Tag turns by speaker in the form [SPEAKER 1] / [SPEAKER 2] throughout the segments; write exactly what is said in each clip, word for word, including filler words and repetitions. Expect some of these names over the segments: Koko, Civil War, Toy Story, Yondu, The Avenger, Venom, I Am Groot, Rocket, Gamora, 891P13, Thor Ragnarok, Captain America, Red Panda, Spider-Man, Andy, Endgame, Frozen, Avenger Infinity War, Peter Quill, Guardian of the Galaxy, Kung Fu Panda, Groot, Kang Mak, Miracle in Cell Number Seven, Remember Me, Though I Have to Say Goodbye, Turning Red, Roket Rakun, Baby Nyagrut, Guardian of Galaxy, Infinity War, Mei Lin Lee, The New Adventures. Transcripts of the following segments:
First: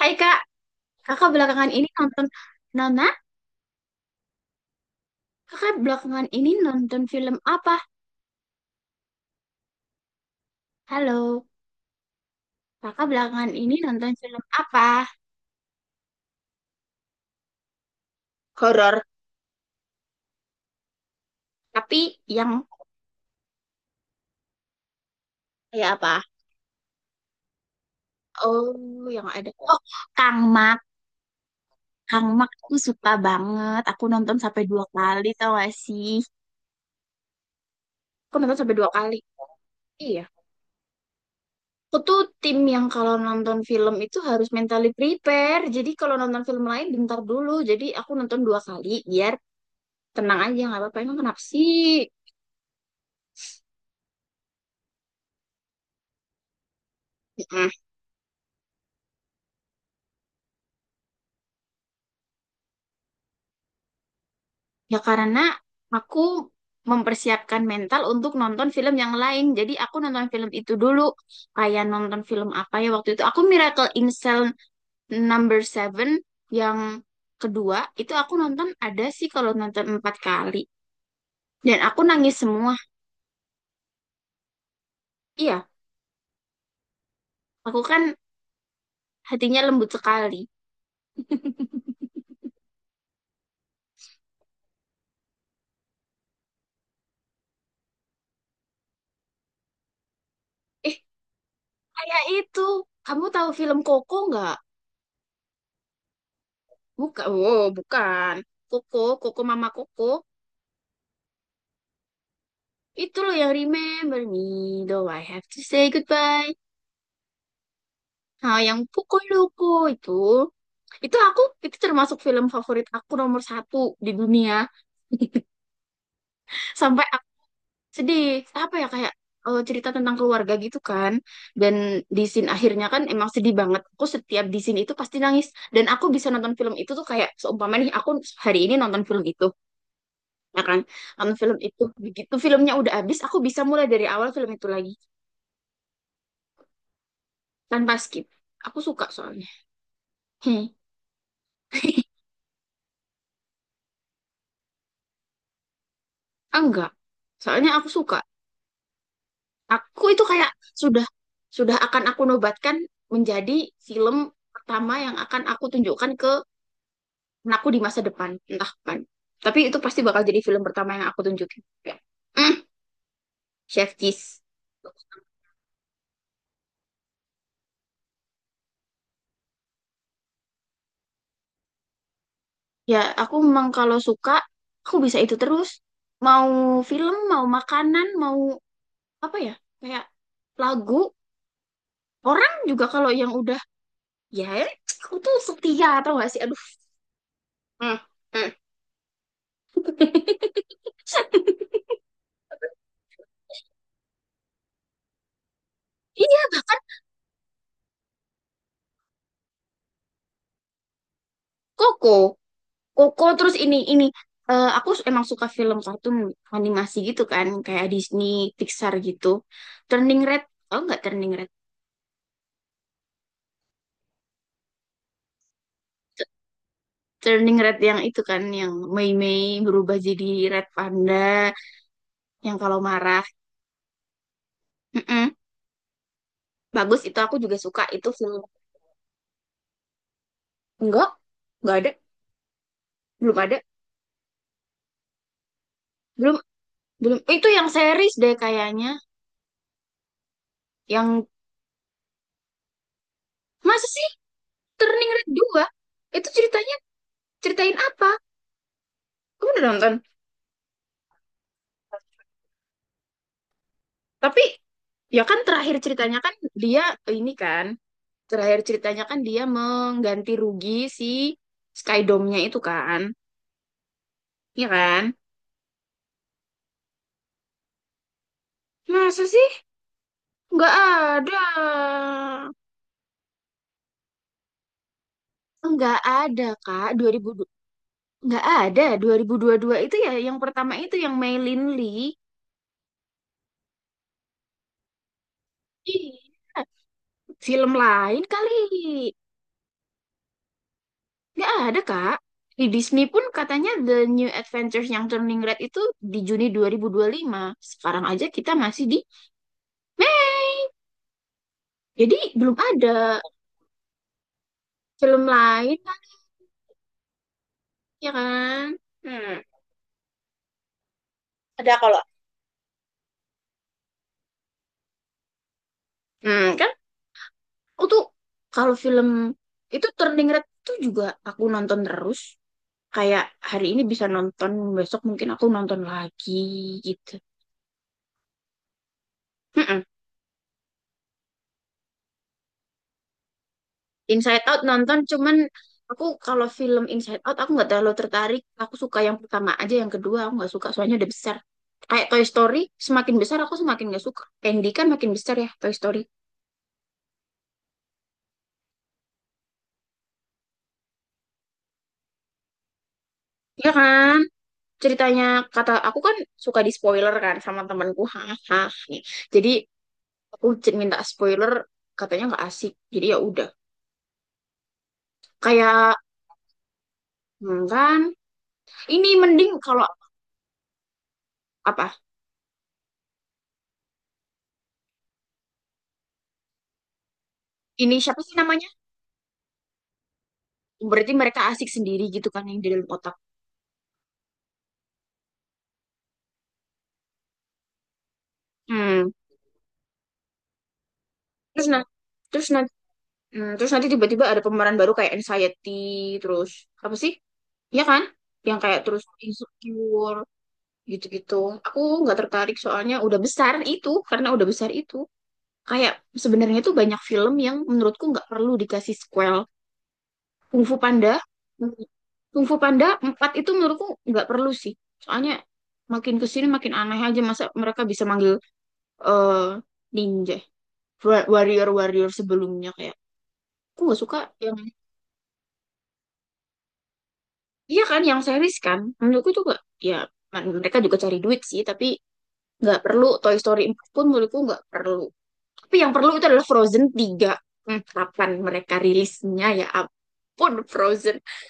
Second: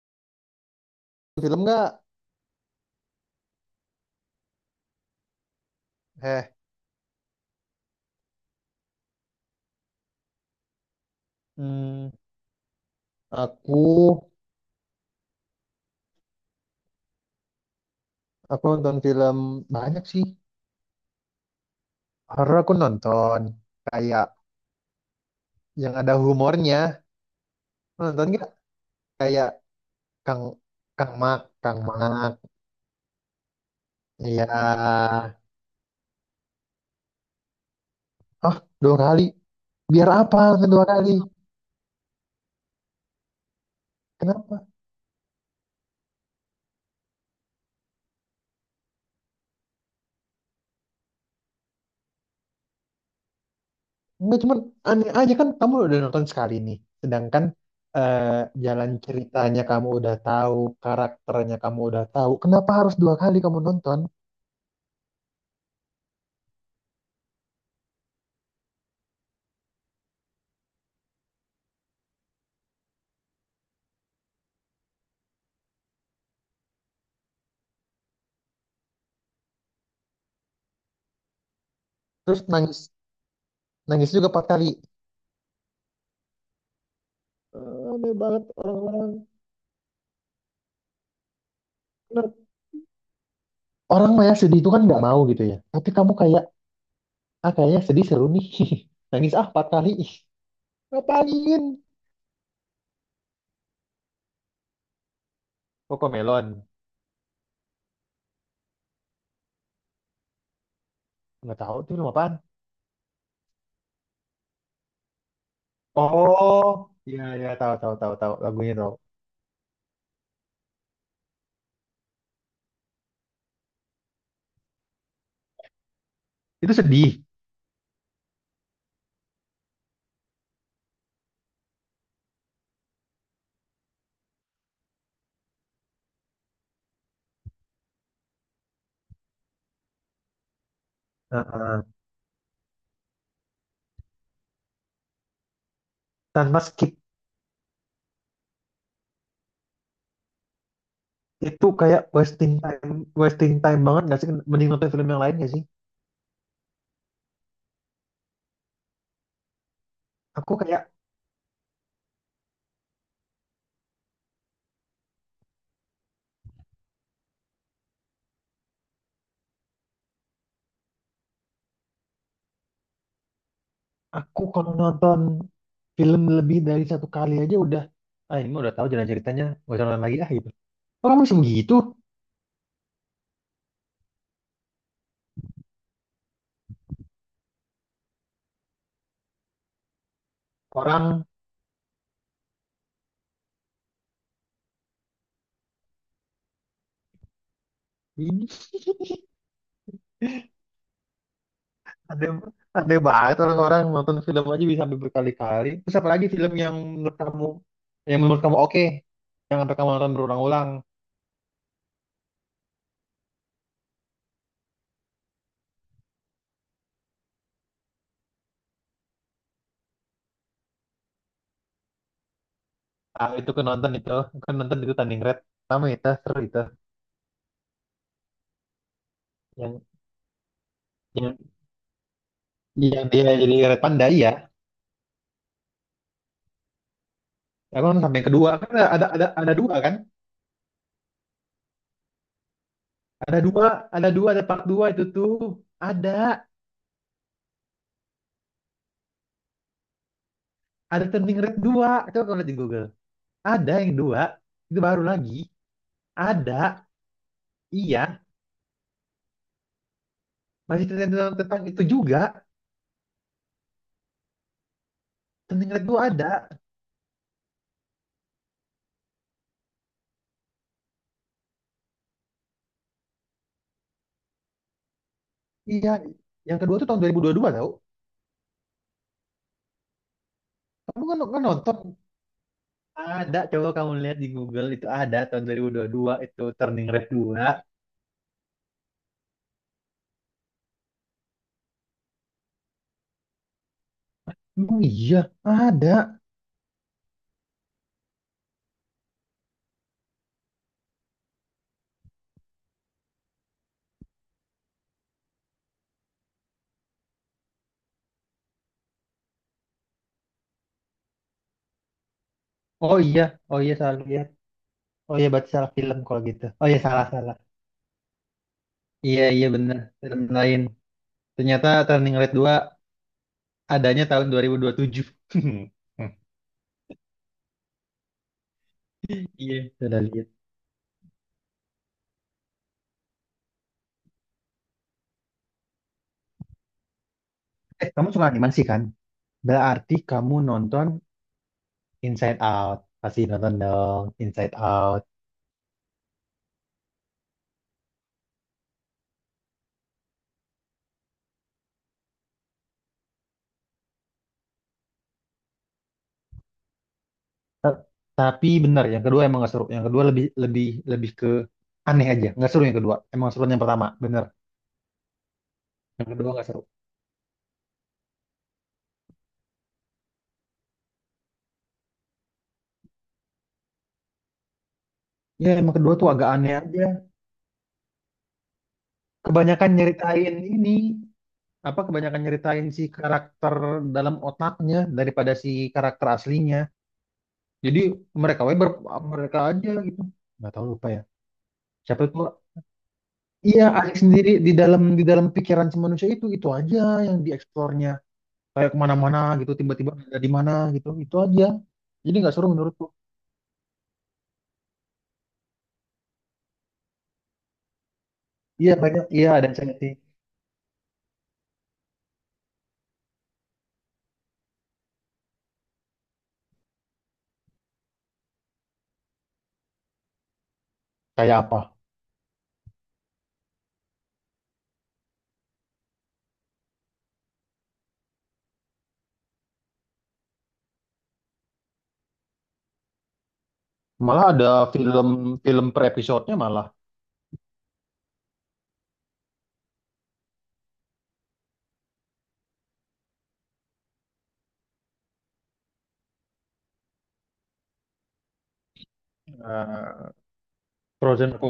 [SPEAKER 1] Hai Kak, kakak
[SPEAKER 2] Film
[SPEAKER 1] belakangan ini
[SPEAKER 2] nggak?
[SPEAKER 1] nonton Nona, kakak belakangan
[SPEAKER 2] Eh,
[SPEAKER 1] ini nonton film apa? Halo,
[SPEAKER 2] Hmm,
[SPEAKER 1] kakak belakangan ini
[SPEAKER 2] aku
[SPEAKER 1] nonton film apa?
[SPEAKER 2] aku nonton
[SPEAKER 1] Horor,
[SPEAKER 2] film banyak sih.
[SPEAKER 1] tapi yang
[SPEAKER 2] Horor aku nonton. Kayak
[SPEAKER 1] kayak
[SPEAKER 2] yang
[SPEAKER 1] apa?
[SPEAKER 2] ada humornya. Nonton nggak?
[SPEAKER 1] Oh, yang
[SPEAKER 2] Kayak
[SPEAKER 1] ada. Oh, Kang
[SPEAKER 2] Kang
[SPEAKER 1] Mak.
[SPEAKER 2] Kang Mak, Kang
[SPEAKER 1] Kang
[SPEAKER 2] Mak.
[SPEAKER 1] Mak aku suka banget. Aku nonton
[SPEAKER 2] Iya.
[SPEAKER 1] sampai dua kali tau gak sih? Aku
[SPEAKER 2] Oh,
[SPEAKER 1] nonton sampai dua
[SPEAKER 2] dua
[SPEAKER 1] kali.
[SPEAKER 2] kali. Biar
[SPEAKER 1] Iya.
[SPEAKER 2] apa nonton dua kali?
[SPEAKER 1] Aku tuh tim yang kalau nonton film itu harus
[SPEAKER 2] Kenapa?
[SPEAKER 1] mentally prepare. Jadi kalau nonton film lain bentar dulu. Jadi aku nonton dua kali biar tenang aja, nggak apa-apa. Emang kenapa sih?
[SPEAKER 2] Enggak, cuman aneh aja kan kamu udah nonton sekali nih. Sedangkan
[SPEAKER 1] mm
[SPEAKER 2] eh, jalan ceritanya kamu udah tahu, karakternya kamu udah tahu. Kenapa harus dua kali kamu nonton?
[SPEAKER 1] Ya karena aku mempersiapkan mental untuk nonton film yang lain. Jadi aku nonton film itu dulu. Kayak nonton film apa ya waktu itu. Aku Miracle in Cell Number seven yang kedua. Itu aku nonton ada sih kalau nonton empat kali. Dan aku nangis
[SPEAKER 2] Terus
[SPEAKER 1] semua.
[SPEAKER 2] nangis nangis juga empat kali.
[SPEAKER 1] Iya, aku kan
[SPEAKER 2] Aneh banget orang-orang
[SPEAKER 1] hatinya lembut sekali.
[SPEAKER 2] nerd. Orang mah ya sedih itu kan nggak mau gitu ya. Tapi kamu kayak, ah kayaknya sedih seru nih. Nangis ah empat kali. Ih,
[SPEAKER 1] Eh,
[SPEAKER 2] ngapain?
[SPEAKER 1] kayak itu. Kamu tahu film Koko nggak?
[SPEAKER 2] Koko Melon.
[SPEAKER 1] Bukan. Oh, bukan. Koko, Koko Mama Koko.
[SPEAKER 2] Nggak tahu itu film apaan.
[SPEAKER 1] Itu loh yang Remember Me, Though I Have to Say Goodbye.
[SPEAKER 2] Oh, iya iya tahu tahu tahu tahu
[SPEAKER 1] Nah,
[SPEAKER 2] lagunya
[SPEAKER 1] yang
[SPEAKER 2] tahu.
[SPEAKER 1] pukul Loco itu, itu aku, itu termasuk film favorit aku nomor satu di dunia.
[SPEAKER 2] Itu
[SPEAKER 1] Sampai
[SPEAKER 2] sedih.
[SPEAKER 1] aku sedih, apa ya, kayak eh, cerita tentang keluarga gitu kan. Dan di scene akhirnya kan emang sedih banget. Aku setiap di scene itu pasti nangis. Dan aku bisa nonton film itu tuh kayak, seumpama nih, aku hari ini nonton film itu, ya kan? Nonton film itu,
[SPEAKER 2] Heeh.
[SPEAKER 1] begitu filmnya udah habis, aku bisa mulai dari awal film itu lagi,
[SPEAKER 2] Tanpa skip
[SPEAKER 1] tanpa skip. Aku suka soalnya. Hmm.
[SPEAKER 2] itu kayak wasting time, wasting time banget nggak sih? Mending nonton film yang lain nggak sih?
[SPEAKER 1] Enggak. Soalnya aku suka. Aku itu kayak
[SPEAKER 2] Aku kayak
[SPEAKER 1] sudah sudah akan aku nobatkan menjadi film pertama yang akan aku tunjukkan ke anakku di masa depan, entah kapan. Tapi itu pasti bakal jadi film pertama yang aku tunjukin. Ya. Mm, Chef Kiss.
[SPEAKER 2] aku kalau nonton film lebih dari satu kali aja udah, ah ini mah udah tahu jalan ceritanya, nggak usah nonton lagi ah gitu. Orang masih begitu.
[SPEAKER 1] Ya, aku memang kalau suka, aku bisa itu terus. Mau film, mau makanan, mau apa ya? Kayak lagu.
[SPEAKER 2] Orang
[SPEAKER 1] Orang juga kalau yang udah, ya aku tuh setia atau gak sih? Aduh. Mm,
[SPEAKER 2] ini
[SPEAKER 1] mm.
[SPEAKER 2] ada ada banget, orang-orang nonton film aja bisa sampai berkali-kali. Terus apalagi
[SPEAKER 1] Iya,
[SPEAKER 2] film yang
[SPEAKER 1] bahkan
[SPEAKER 2] menurut kamu, yang menurut kamu oke, yang sampai kamu nonton berulang-ulang.
[SPEAKER 1] Koko. Koko terus ini ini eh, aku emang suka film kartun animasi gitu kan, kayak Disney, Pixar gitu. Turning Red, oh nggak Turning Red.
[SPEAKER 2] Ah, itu kan nonton itu, kan nonton itu tanding red. Pertama itu
[SPEAKER 1] T-
[SPEAKER 2] seru itu
[SPEAKER 1] Turning Red yang itu kan yang Mei Mei
[SPEAKER 2] yang
[SPEAKER 1] berubah jadi Red
[SPEAKER 2] yang
[SPEAKER 1] Panda yang kalau
[SPEAKER 2] yang
[SPEAKER 1] marah.
[SPEAKER 2] dia jadi red panda ya.
[SPEAKER 1] Mm-mm. Bagus itu aku juga suka
[SPEAKER 2] Aku nonton
[SPEAKER 1] itu
[SPEAKER 2] sampai yang
[SPEAKER 1] film.
[SPEAKER 2] kedua kan ada ada ada dua kan?
[SPEAKER 1] Enggak, enggak ada, belum
[SPEAKER 2] Ada
[SPEAKER 1] ada.
[SPEAKER 2] dua, ada dua, ada part dua itu tuh. Ada
[SPEAKER 1] Belum belum itu yang series deh kayaknya.
[SPEAKER 2] ada
[SPEAKER 1] Yang
[SPEAKER 2] tanding red dua. Coba kamu lihat di Google. Ada
[SPEAKER 1] masa
[SPEAKER 2] yang
[SPEAKER 1] sih
[SPEAKER 2] dua itu baru
[SPEAKER 1] Turning Red
[SPEAKER 2] lagi.
[SPEAKER 1] dua. Itu ceritanya
[SPEAKER 2] Ada,
[SPEAKER 1] ceritain apa?
[SPEAKER 2] iya.
[SPEAKER 1] Kamu udah nonton?
[SPEAKER 2] Masih tentang, tentang itu juga.
[SPEAKER 1] Tapi ya kan
[SPEAKER 2] Turning
[SPEAKER 1] terakhir
[SPEAKER 2] Red dua
[SPEAKER 1] ceritanya
[SPEAKER 2] ada,
[SPEAKER 1] kan dia ini kan terakhir ceritanya kan dia mengganti rugi si Skydome-nya itu kan, ya kan?
[SPEAKER 2] iya. Yang kedua tuh tahun dua ribu dua puluh dua tau
[SPEAKER 1] Masa sih? Nggak
[SPEAKER 2] kamu, kan, kan
[SPEAKER 1] ada.
[SPEAKER 2] nonton, ada coba kamu lihat di Google, itu ada tahun
[SPEAKER 1] Nggak
[SPEAKER 2] dua ribu dua puluh dua itu
[SPEAKER 1] ada,
[SPEAKER 2] Turning
[SPEAKER 1] Kak.
[SPEAKER 2] Red
[SPEAKER 1] dua ribu
[SPEAKER 2] dua.
[SPEAKER 1] nggak ada. Dua dua ribu dua puluh dua itu ya yang pertama itu yang Mei Lin Lee.
[SPEAKER 2] Oh iya ada.
[SPEAKER 1] Iya. Film lain kali. Nggak ada, Kak. Di Disney pun katanya The New Adventures yang Turning Red itu di Juni dua dua ribu dua puluh lima. Sekarang aja kita masih di eh, jadi belum ada
[SPEAKER 2] Oh iya, oh iya salah lihat. Oh
[SPEAKER 1] film
[SPEAKER 2] iya berarti salah
[SPEAKER 1] lain
[SPEAKER 2] film
[SPEAKER 1] kan,
[SPEAKER 2] kalau gitu. Oh iya, salah salah.
[SPEAKER 1] ya kan?
[SPEAKER 2] Iya,
[SPEAKER 1] Hmm.
[SPEAKER 2] iya benar film lain. Ternyata
[SPEAKER 1] Ada kalau
[SPEAKER 2] Turning Red dua adanya tahun dua ribu dua puluh tujuh.
[SPEAKER 1] hmm, kan aku kalau film
[SPEAKER 2] Iya
[SPEAKER 1] itu
[SPEAKER 2] sudah lihat.
[SPEAKER 1] Turning Red tuh juga aku nonton terus. Kayak hari ini bisa nonton, besok mungkin aku nonton lagi gitu.
[SPEAKER 2] eh kamu suka animasi kan,
[SPEAKER 1] Mm-mm.
[SPEAKER 2] berarti kamu nonton Inside Out, pasti nonton dong
[SPEAKER 1] Inside
[SPEAKER 2] Inside
[SPEAKER 1] Out nonton
[SPEAKER 2] Out.
[SPEAKER 1] cuman aku kalau film Inside Out aku nggak terlalu tertarik. Aku suka yang pertama aja, yang kedua aku nggak suka soalnya udah besar. Kayak Toy Story, semakin besar aku semakin nggak suka. Andy kan makin besar ya Toy Story.
[SPEAKER 2] Tapi bener yang kedua emang gak seru, yang kedua lebih lebih lebih ke aneh aja. Nggak seru yang kedua, emang seru yang
[SPEAKER 1] Iya
[SPEAKER 2] pertama
[SPEAKER 1] kan?
[SPEAKER 2] bener.
[SPEAKER 1] Ceritanya kata aku
[SPEAKER 2] Yang
[SPEAKER 1] kan
[SPEAKER 2] kedua nggak
[SPEAKER 1] suka
[SPEAKER 2] seru.
[SPEAKER 1] di spoiler kan sama temanku, hahaha, nih jadi aku c- minta spoiler, katanya nggak asik jadi ya udah
[SPEAKER 2] Ya emang
[SPEAKER 1] kayak
[SPEAKER 2] kedua tuh agak aneh aja.
[SPEAKER 1] hmm, kan ini mending
[SPEAKER 2] Kebanyakan
[SPEAKER 1] kalau
[SPEAKER 2] nyeritain ini, apa,
[SPEAKER 1] apa
[SPEAKER 2] kebanyakan nyeritain si karakter dalam otaknya daripada si karakter aslinya. Jadi
[SPEAKER 1] ini siapa sih
[SPEAKER 2] mereka we
[SPEAKER 1] namanya,
[SPEAKER 2] ber- mereka aja gitu. Nggak tahu, lupa ya
[SPEAKER 1] berarti mereka asik
[SPEAKER 2] siapa
[SPEAKER 1] sendiri
[SPEAKER 2] itu.
[SPEAKER 1] gitu kan yang di dalam otak.
[SPEAKER 2] Iya, Alex sendiri di dalam, di dalam pikiran si manusia itu itu aja yang dieksplornya. Kayak
[SPEAKER 1] Hmm.
[SPEAKER 2] kemana-mana gitu, tiba-tiba ada di mana gitu, itu aja.
[SPEAKER 1] Terus nah
[SPEAKER 2] Jadi nggak
[SPEAKER 1] terus
[SPEAKER 2] seru
[SPEAKER 1] nanti
[SPEAKER 2] menurutku.
[SPEAKER 1] terus nanti tiba-tiba ada pemeran baru kayak anxiety, terus apa sih ya kan yang
[SPEAKER 2] Iya
[SPEAKER 1] kayak terus
[SPEAKER 2] banyak, iya ada insentif.
[SPEAKER 1] insecure gitu-gitu, aku nggak tertarik soalnya udah besar itu karena udah besar itu kayak sebenarnya tuh banyak film yang menurutku nggak perlu dikasih sequel. Kung Fu Panda,
[SPEAKER 2] Kayak apa,
[SPEAKER 1] Kung Fu Panda empat itu menurutku nggak perlu sih. Soalnya makin kesini makin aneh aja masa mereka bisa manggil eh ninja, wa- warrior-warrior sebelumnya kayak. Aku nggak suka
[SPEAKER 2] malah ada
[SPEAKER 1] yang
[SPEAKER 2] film film per episodenya malah.
[SPEAKER 1] iya kan yang series kan. Menurutku tuh nggak, ya mereka juga cari duit sih tapi nggak perlu Toy Story empat pun menurutku nggak perlu. Tapi yang perlu itu adalah Frozen tiga. Hmm, kapan mereka rilisnya ya
[SPEAKER 2] Eh,
[SPEAKER 1] ampun Frozen.
[SPEAKER 2] Frozen aku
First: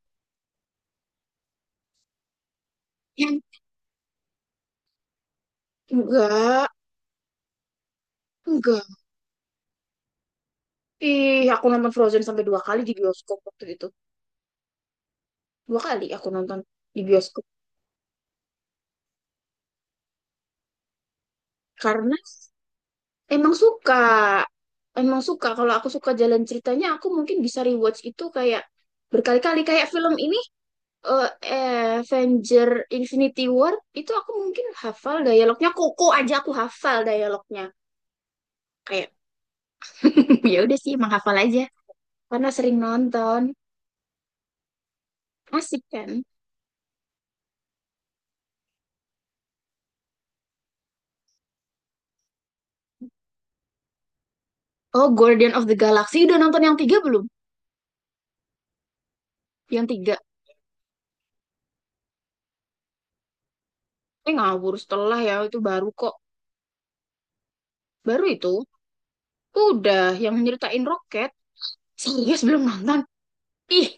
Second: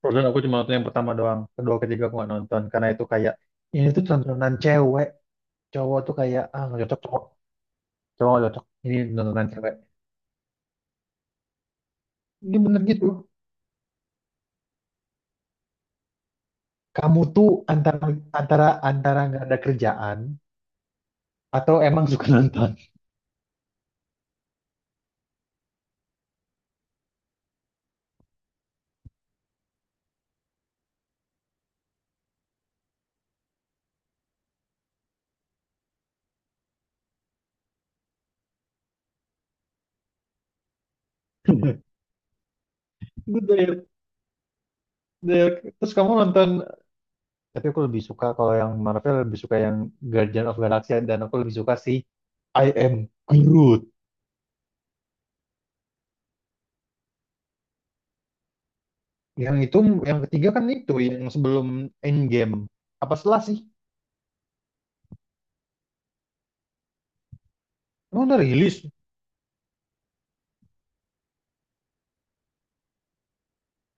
[SPEAKER 2] Frozen aku cuma nonton yang pertama doang, kedua ketiga aku nggak nonton karena itu kayak
[SPEAKER 1] Yang
[SPEAKER 2] ini tuh tontonan cewek. Cowok tuh kayak ah
[SPEAKER 1] enggak,
[SPEAKER 2] nggak cocok cowok, cowok nggak cocok,
[SPEAKER 1] enggak.
[SPEAKER 2] ini tontonan cewek.
[SPEAKER 1] Ih, aku nonton Frozen sampai
[SPEAKER 2] Ini
[SPEAKER 1] dua
[SPEAKER 2] bener
[SPEAKER 1] kali di
[SPEAKER 2] gitu?
[SPEAKER 1] bioskop waktu itu. Dua kali aku nonton di
[SPEAKER 2] Kamu
[SPEAKER 1] bioskop.
[SPEAKER 2] tuh antara, antara antara nggak ada kerjaan atau emang
[SPEAKER 1] Karena
[SPEAKER 2] suka nonton.
[SPEAKER 1] emang suka. Emang suka. Kalau aku suka jalan ceritanya, aku mungkin bisa rewatch itu kayak berkali-kali. Kayak film ini, eh, Avenger Infinity War, itu aku mungkin hafal dialognya. Koko aja aku hafal dialognya. Kayak ya udah sih menghafal aja karena sering
[SPEAKER 2] Gue
[SPEAKER 1] nonton
[SPEAKER 2] dari-
[SPEAKER 1] asik
[SPEAKER 2] terus
[SPEAKER 1] kan.
[SPEAKER 2] kamu nonton. Tapi aku lebih suka kalau yang Marvel, lebih suka yang Guardian of Galaxy, dan aku lebih suka si I Am Groot.
[SPEAKER 1] Oh Guardian of the Galaxy udah nonton yang tiga belum?
[SPEAKER 2] Yang itu
[SPEAKER 1] Yang
[SPEAKER 2] yang
[SPEAKER 1] tiga
[SPEAKER 2] ketiga kan itu yang sebelum Endgame. Apa setelah sih?
[SPEAKER 1] eh ngawur setelah ya itu baru kok
[SPEAKER 2] Emang
[SPEAKER 1] baru
[SPEAKER 2] udah
[SPEAKER 1] itu
[SPEAKER 2] rilis?
[SPEAKER 1] udah yang nyeritain roket. Serius belum nonton? Ih,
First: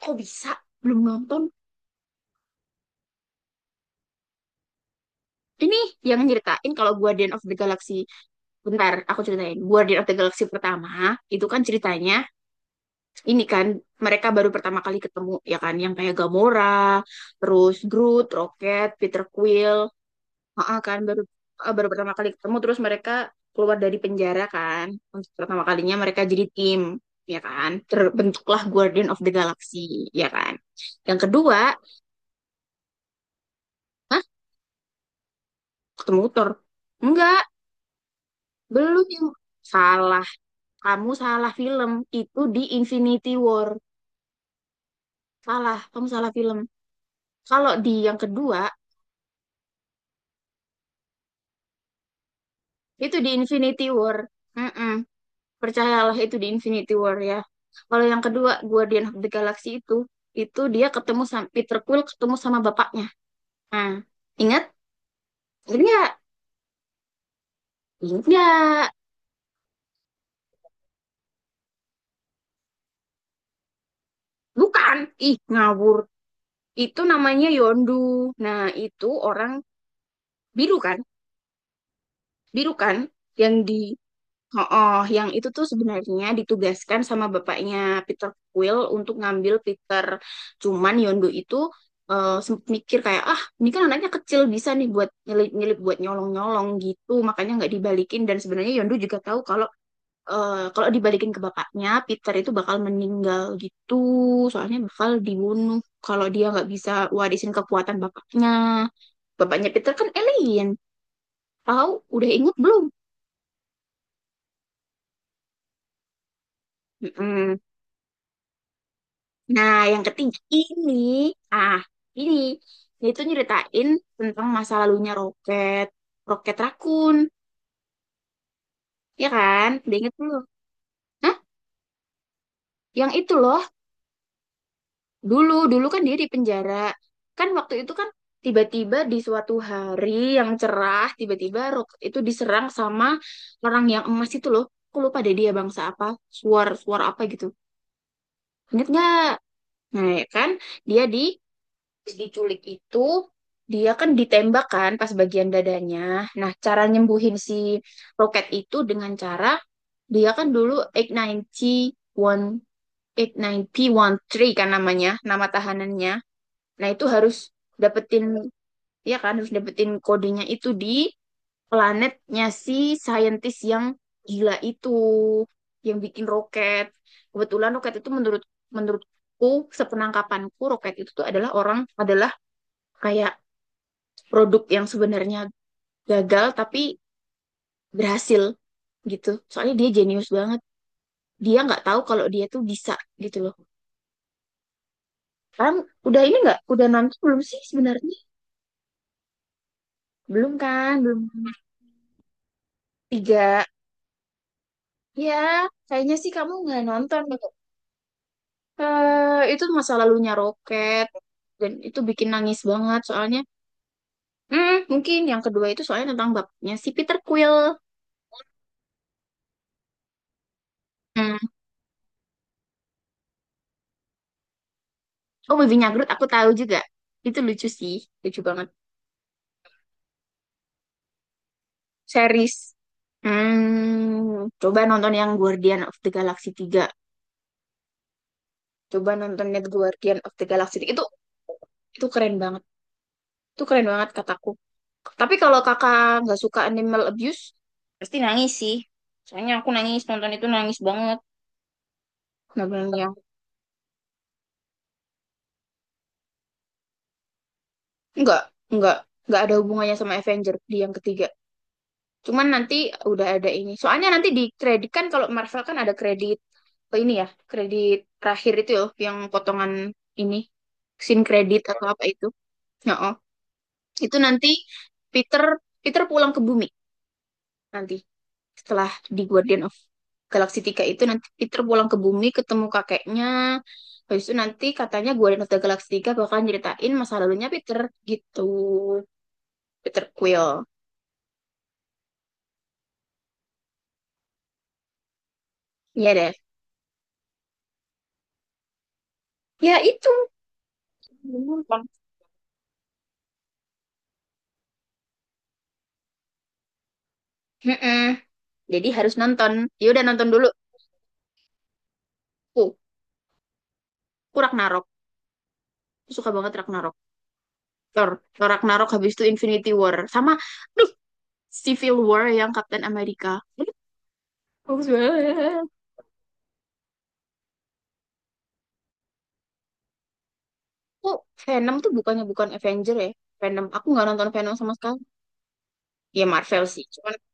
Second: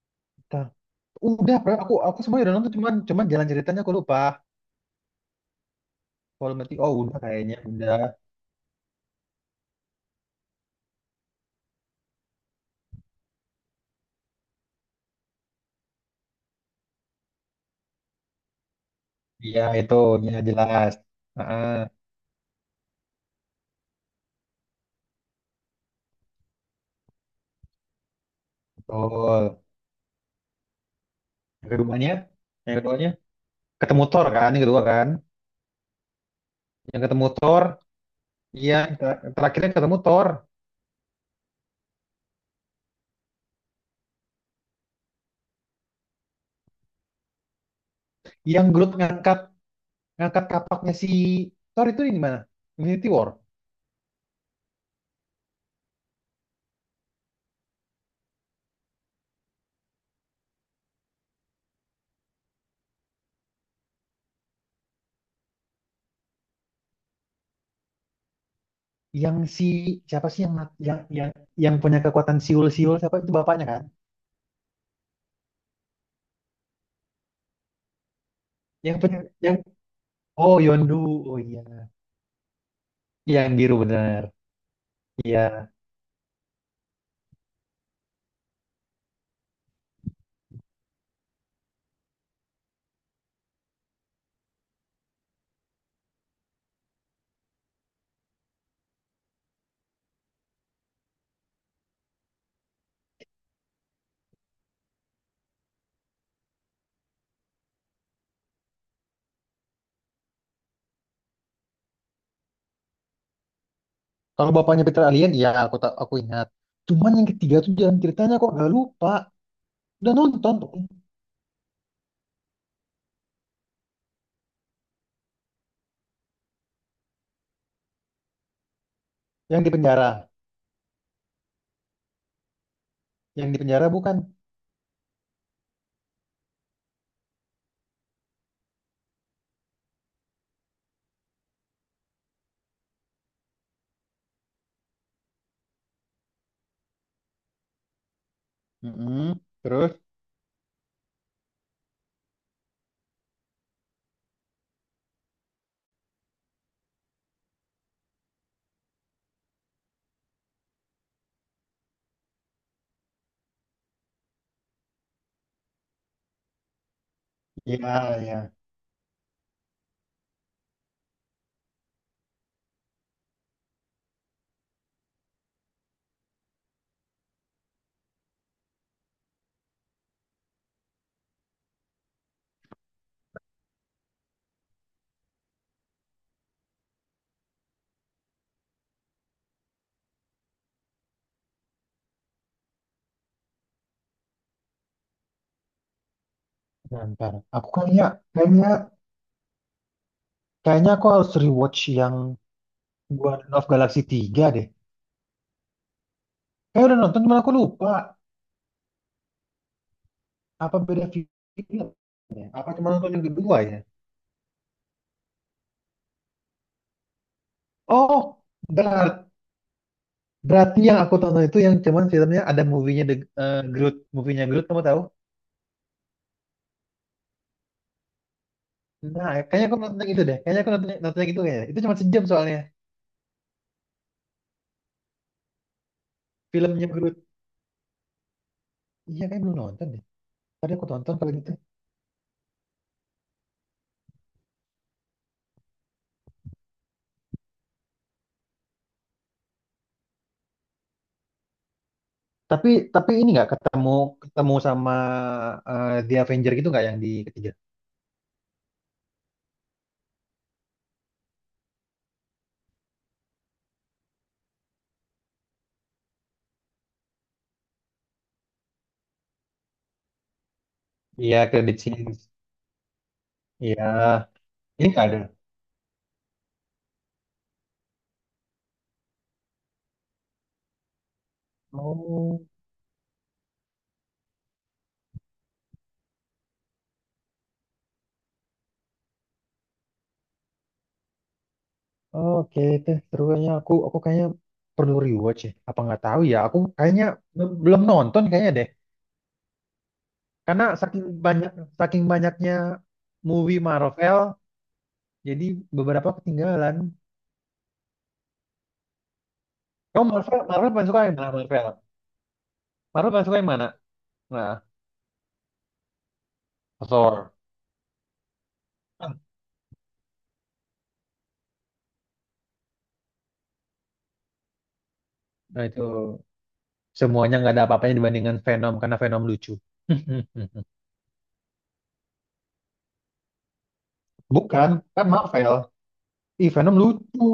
[SPEAKER 1] kok bisa
[SPEAKER 2] Bentar.
[SPEAKER 1] belum nonton
[SPEAKER 2] Udah, Pra. aku aku semuanya udah nonton, cuman cuman jalan ceritanya aku lupa.
[SPEAKER 1] ini yang
[SPEAKER 2] Kalau
[SPEAKER 1] nyeritain
[SPEAKER 2] mati oh
[SPEAKER 1] kalau
[SPEAKER 2] udah
[SPEAKER 1] Guardian of the
[SPEAKER 2] kayaknya udah.
[SPEAKER 1] Galaxy. Bentar aku ceritain Guardian of the Galaxy pertama itu kan ceritanya ini kan mereka baru pertama kali ketemu ya kan yang kayak Gamora terus Groot Rocket Peter
[SPEAKER 2] Iya
[SPEAKER 1] Quill.
[SPEAKER 2] itu ya
[SPEAKER 1] Heeh
[SPEAKER 2] jelas.
[SPEAKER 1] kan baru
[SPEAKER 2] Heeh,
[SPEAKER 1] eh, baru pertama kali ketemu terus mereka keluar dari penjara kan untuk pertama kalinya mereka jadi tim ya kan terbentuklah Guardian of the
[SPEAKER 2] betul.
[SPEAKER 1] Galaxy, ya kan, yang
[SPEAKER 2] Yang
[SPEAKER 1] kedua.
[SPEAKER 2] keduanya, yang keduanya ketemu
[SPEAKER 1] Hah,
[SPEAKER 2] Thor kan, yang kedua kan.
[SPEAKER 1] ketemu Thor?
[SPEAKER 2] Yang ketemu
[SPEAKER 1] Enggak,
[SPEAKER 2] Thor, iya
[SPEAKER 1] belum
[SPEAKER 2] ter-
[SPEAKER 1] yang
[SPEAKER 2] terakhirnya ketemu
[SPEAKER 1] salah,
[SPEAKER 2] Thor.
[SPEAKER 1] kamu salah film, itu di Infinity War. Salah, kamu salah film. Kalau di yang kedua
[SPEAKER 2] Yang Groot ngangkat ngangkat kapaknya si Thor itu di mana? Infinity
[SPEAKER 1] itu di
[SPEAKER 2] War.
[SPEAKER 1] Infinity War. Mm-mm. Percayalah itu di Infinity War ya. Kalau yang kedua Guardian of the Galaxy itu, itu dia ketemu sama Peter Quill ketemu sama bapaknya. Nah, ingat? Ingat nggak? Ingat nggak?
[SPEAKER 2] Yang si siapa sih yang mat- yang yang yang punya kekuatan siul-siul, siapa itu bapaknya kan?
[SPEAKER 1] Bukan. Ih, ngawur. Itu namanya Yondu. Nah,
[SPEAKER 2] Yang
[SPEAKER 1] itu
[SPEAKER 2] punya yang
[SPEAKER 1] orang
[SPEAKER 2] oh
[SPEAKER 1] biru
[SPEAKER 2] Yondu.
[SPEAKER 1] kan?
[SPEAKER 2] Oh iya.
[SPEAKER 1] Biru kan?
[SPEAKER 2] Iya, yang
[SPEAKER 1] Yang
[SPEAKER 2] biru
[SPEAKER 1] di
[SPEAKER 2] benar.
[SPEAKER 1] oh, oh, yang itu tuh
[SPEAKER 2] Iya.
[SPEAKER 1] sebenarnya ditugaskan sama bapaknya Peter Quill untuk ngambil Peter. Cuman Yondu itu eh, sempet mikir kayak, ah ini kan anaknya kecil bisa nih buat nyelip-nyelip, buat nyolong-nyolong gitu. Makanya nggak dibalikin. Dan sebenarnya Yondu juga tahu kalau eh, kalau dibalikin ke bapaknya, Peter itu bakal meninggal gitu. Soalnya bakal dibunuh kalau dia nggak bisa warisin kekuatan bapaknya. Bapaknya Peter kan alien. Tahu? Udah inget belum?
[SPEAKER 2] Kalau bapaknya Peter alien iya aku, tak aku ingat. Cuman yang ketiga
[SPEAKER 1] Mm-mm.
[SPEAKER 2] tuh jalan ceritanya kok gak lupa.
[SPEAKER 1] Nah, yang
[SPEAKER 2] Udah
[SPEAKER 1] ketiga
[SPEAKER 2] nonton tuh.
[SPEAKER 1] ini, ah, ini dia itu nyeritain tentang masa lalunya Roket, Roket Rakun, ya
[SPEAKER 2] Yang di
[SPEAKER 1] kan? Udah
[SPEAKER 2] penjara.
[SPEAKER 1] inget dulu. Hah? Yang itu
[SPEAKER 2] Yang di
[SPEAKER 1] loh,
[SPEAKER 2] penjara bukan?
[SPEAKER 1] dulu, dulu kan dia di penjara. Kan waktu itu kan tiba-tiba di suatu hari yang cerah, tiba-tiba Roket itu diserang sama orang yang emas itu loh. Aku lupa deh dia bangsa apa, suar, suar apa gitu. Ingat nggak?
[SPEAKER 2] Mm-mm. Terus?
[SPEAKER 1] Nah, ya kan? Dia di diculik itu, dia kan ditembak kan pas bagian dadanya. Nah, cara nyembuhin si roket itu dengan cara dia kan dulu delapan sembilan satu delapan sembilan satu P satu tiga kan namanya, nama tahanannya. Nah, itu harus
[SPEAKER 2] Iya,
[SPEAKER 1] dapetin,
[SPEAKER 2] iya.
[SPEAKER 1] ya kan harus dapetin kodenya itu di planetnya si saintis yang gila itu yang bikin roket. Kebetulan roket itu menurut menurutku sepenangkapanku roket itu tuh adalah orang adalah kayak produk yang sebenarnya gagal tapi berhasil gitu. Soalnya dia jenius banget. Dia nggak tahu kalau dia tuh bisa gitu loh. Kan udah ini nggak? Udah
[SPEAKER 2] Bentar,
[SPEAKER 1] nanti
[SPEAKER 2] bentar.
[SPEAKER 1] belum sih
[SPEAKER 2] Aku kayaknya
[SPEAKER 1] sebenarnya?
[SPEAKER 2] kayaknya
[SPEAKER 1] Belum
[SPEAKER 2] kayaknya
[SPEAKER 1] kan?
[SPEAKER 2] aku
[SPEAKER 1] Belum
[SPEAKER 2] harus rewatch yang Guardian
[SPEAKER 1] tiga.
[SPEAKER 2] of Galaxy tiga deh.
[SPEAKER 1] Ya, kayaknya sih kamu nggak
[SPEAKER 2] Saya udah
[SPEAKER 1] nonton.
[SPEAKER 2] nonton cuma aku lupa
[SPEAKER 1] Eh, itu masa lalunya
[SPEAKER 2] apa beda
[SPEAKER 1] Roket. Dan
[SPEAKER 2] filmnya.
[SPEAKER 1] itu bikin nangis
[SPEAKER 2] Apa cuma
[SPEAKER 1] banget
[SPEAKER 2] nonton yang
[SPEAKER 1] soalnya.
[SPEAKER 2] kedua ya?
[SPEAKER 1] Hmm, mungkin yang kedua itu soalnya tentang bapaknya si Peter Quill.
[SPEAKER 2] Oh, berat- berarti yang aku
[SPEAKER 1] Hmm.
[SPEAKER 2] tonton itu yang cuman filmnya ada movie-nya The eh, Groot, movie-nya Groot kamu tahu?
[SPEAKER 1] Oh, Baby Nyagrut aku tahu juga. Itu lucu sih. Lucu banget.
[SPEAKER 2] Nah, kayaknya aku nonton yang itu deh. Kayaknya aku nonton, nonton yang itu kayaknya. Itu cuma sejam
[SPEAKER 1] Series.
[SPEAKER 2] soalnya
[SPEAKER 1] Hmm, coba nonton yang Guardian of the Galaxy tiga.
[SPEAKER 2] filmnya Groot.
[SPEAKER 1] Coba
[SPEAKER 2] Iya, kayak
[SPEAKER 1] nonton
[SPEAKER 2] belum
[SPEAKER 1] net
[SPEAKER 2] nonton deh.
[SPEAKER 1] Guardian of the
[SPEAKER 2] Tadi
[SPEAKER 1] Galaxy
[SPEAKER 2] aku
[SPEAKER 1] tiga. Itu
[SPEAKER 2] tonton kalau gitu.
[SPEAKER 1] itu keren banget. Itu keren banget kataku. Tapi kalau kakak nggak suka animal abuse, pasti nangis sih. Soalnya aku nangis nonton itu nangis banget. Nggak
[SPEAKER 2] Tapi
[SPEAKER 1] bener
[SPEAKER 2] tapi
[SPEAKER 1] yang
[SPEAKER 2] ini nggak ketemu ketemu sama eh, The Avenger gitu nggak, yang di ketiga?
[SPEAKER 1] nggak, nggak, nggak ada hubungannya sama Avenger di yang ketiga. Cuman nanti udah ada ini. Soalnya nanti di kredit kan kalau Marvel kan ada kredit eh, ini ya, kredit terakhir itu ya, yang potongan ini, scene
[SPEAKER 2] Iya,
[SPEAKER 1] kredit
[SPEAKER 2] credit
[SPEAKER 1] atau apa
[SPEAKER 2] scenes.
[SPEAKER 1] itu. Ya oh,
[SPEAKER 2] Iya,
[SPEAKER 1] itu nanti
[SPEAKER 2] ini nggak ada.
[SPEAKER 1] Peter Peter pulang ke bumi nanti setelah di Guardian of Galaxy tiga itu nanti Peter pulang ke bumi
[SPEAKER 2] Oh.
[SPEAKER 1] ketemu kakeknya. Habis itu nanti katanya Guardian of the Galaxy tiga bakal nyeritain masa lalunya Peter gitu. Peter Quill.
[SPEAKER 2] Oh oke, itu seru kayaknya. Aku aku kayaknya perlu rewatch ya. Apa nggak
[SPEAKER 1] Iya
[SPEAKER 2] tahu
[SPEAKER 1] deh.
[SPEAKER 2] ya? Aku kayaknya be- belum nonton kayaknya deh.
[SPEAKER 1] Ya itu.
[SPEAKER 2] Karena saking banyak
[SPEAKER 1] Bener, Bang.
[SPEAKER 2] saking banyaknya movie Marvel, jadi beberapa ketinggalan.
[SPEAKER 1] Mm-mm. Jadi harus nonton. Ya udah
[SPEAKER 2] Kamu
[SPEAKER 1] nonton
[SPEAKER 2] Marvel,
[SPEAKER 1] dulu.
[SPEAKER 2] Marvel paling suka yang mana Marvel?
[SPEAKER 1] Ku,
[SPEAKER 2] Marvel paling suka yang mana?
[SPEAKER 1] ku
[SPEAKER 2] Nah,
[SPEAKER 1] Ragnarok. Aku suka banget Ragnarok.
[SPEAKER 2] Thor.
[SPEAKER 1] Thor, Thor Ragnarok habis
[SPEAKER 2] Ah,
[SPEAKER 1] itu Infinity War. Sama, aduh, Civil War yang Captain America. Aduh, bagus
[SPEAKER 2] nah
[SPEAKER 1] banget.
[SPEAKER 2] itu semuanya nggak ada apa-apanya dibandingkan Venom karena Venom lucu.
[SPEAKER 1] Aku Venom tuh bukannya bukan Avenger ya. Venom, aku nggak nonton Venom
[SPEAKER 2] Bukan,
[SPEAKER 1] sama sekali.
[SPEAKER 2] kan Marvel.
[SPEAKER 1] Ya
[SPEAKER 2] Ih,
[SPEAKER 1] Marvel
[SPEAKER 2] Venom
[SPEAKER 1] sih. Cuman
[SPEAKER 2] lucu.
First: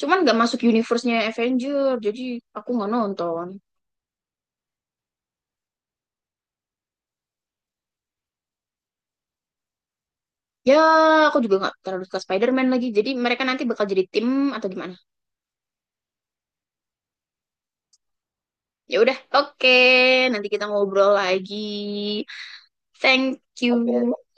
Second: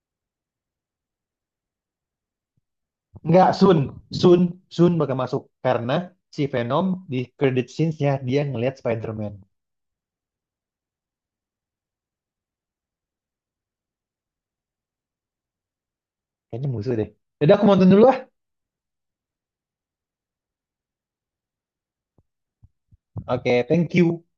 [SPEAKER 1] Cuman nggak masuk universe-nya Avenger. Jadi aku nggak nonton.
[SPEAKER 2] Nggak, Sun. Sun, Sun bakal masuk. Karena si Venom di credit scenes-nya dia ngelihat Spider-Man.
[SPEAKER 1] Ya, aku juga nggak terlalu suka Spider-Man lagi. Jadi mereka nanti bakal jadi tim atau gimana?
[SPEAKER 2] Kayaknya musuh deh. Jadi aku mau nonton dulu ah.
[SPEAKER 1] Ya udah, oke. Nanti kita ngobrol lagi. Thank
[SPEAKER 2] Oke,
[SPEAKER 1] you.
[SPEAKER 2] thank you.
[SPEAKER 1] Okay.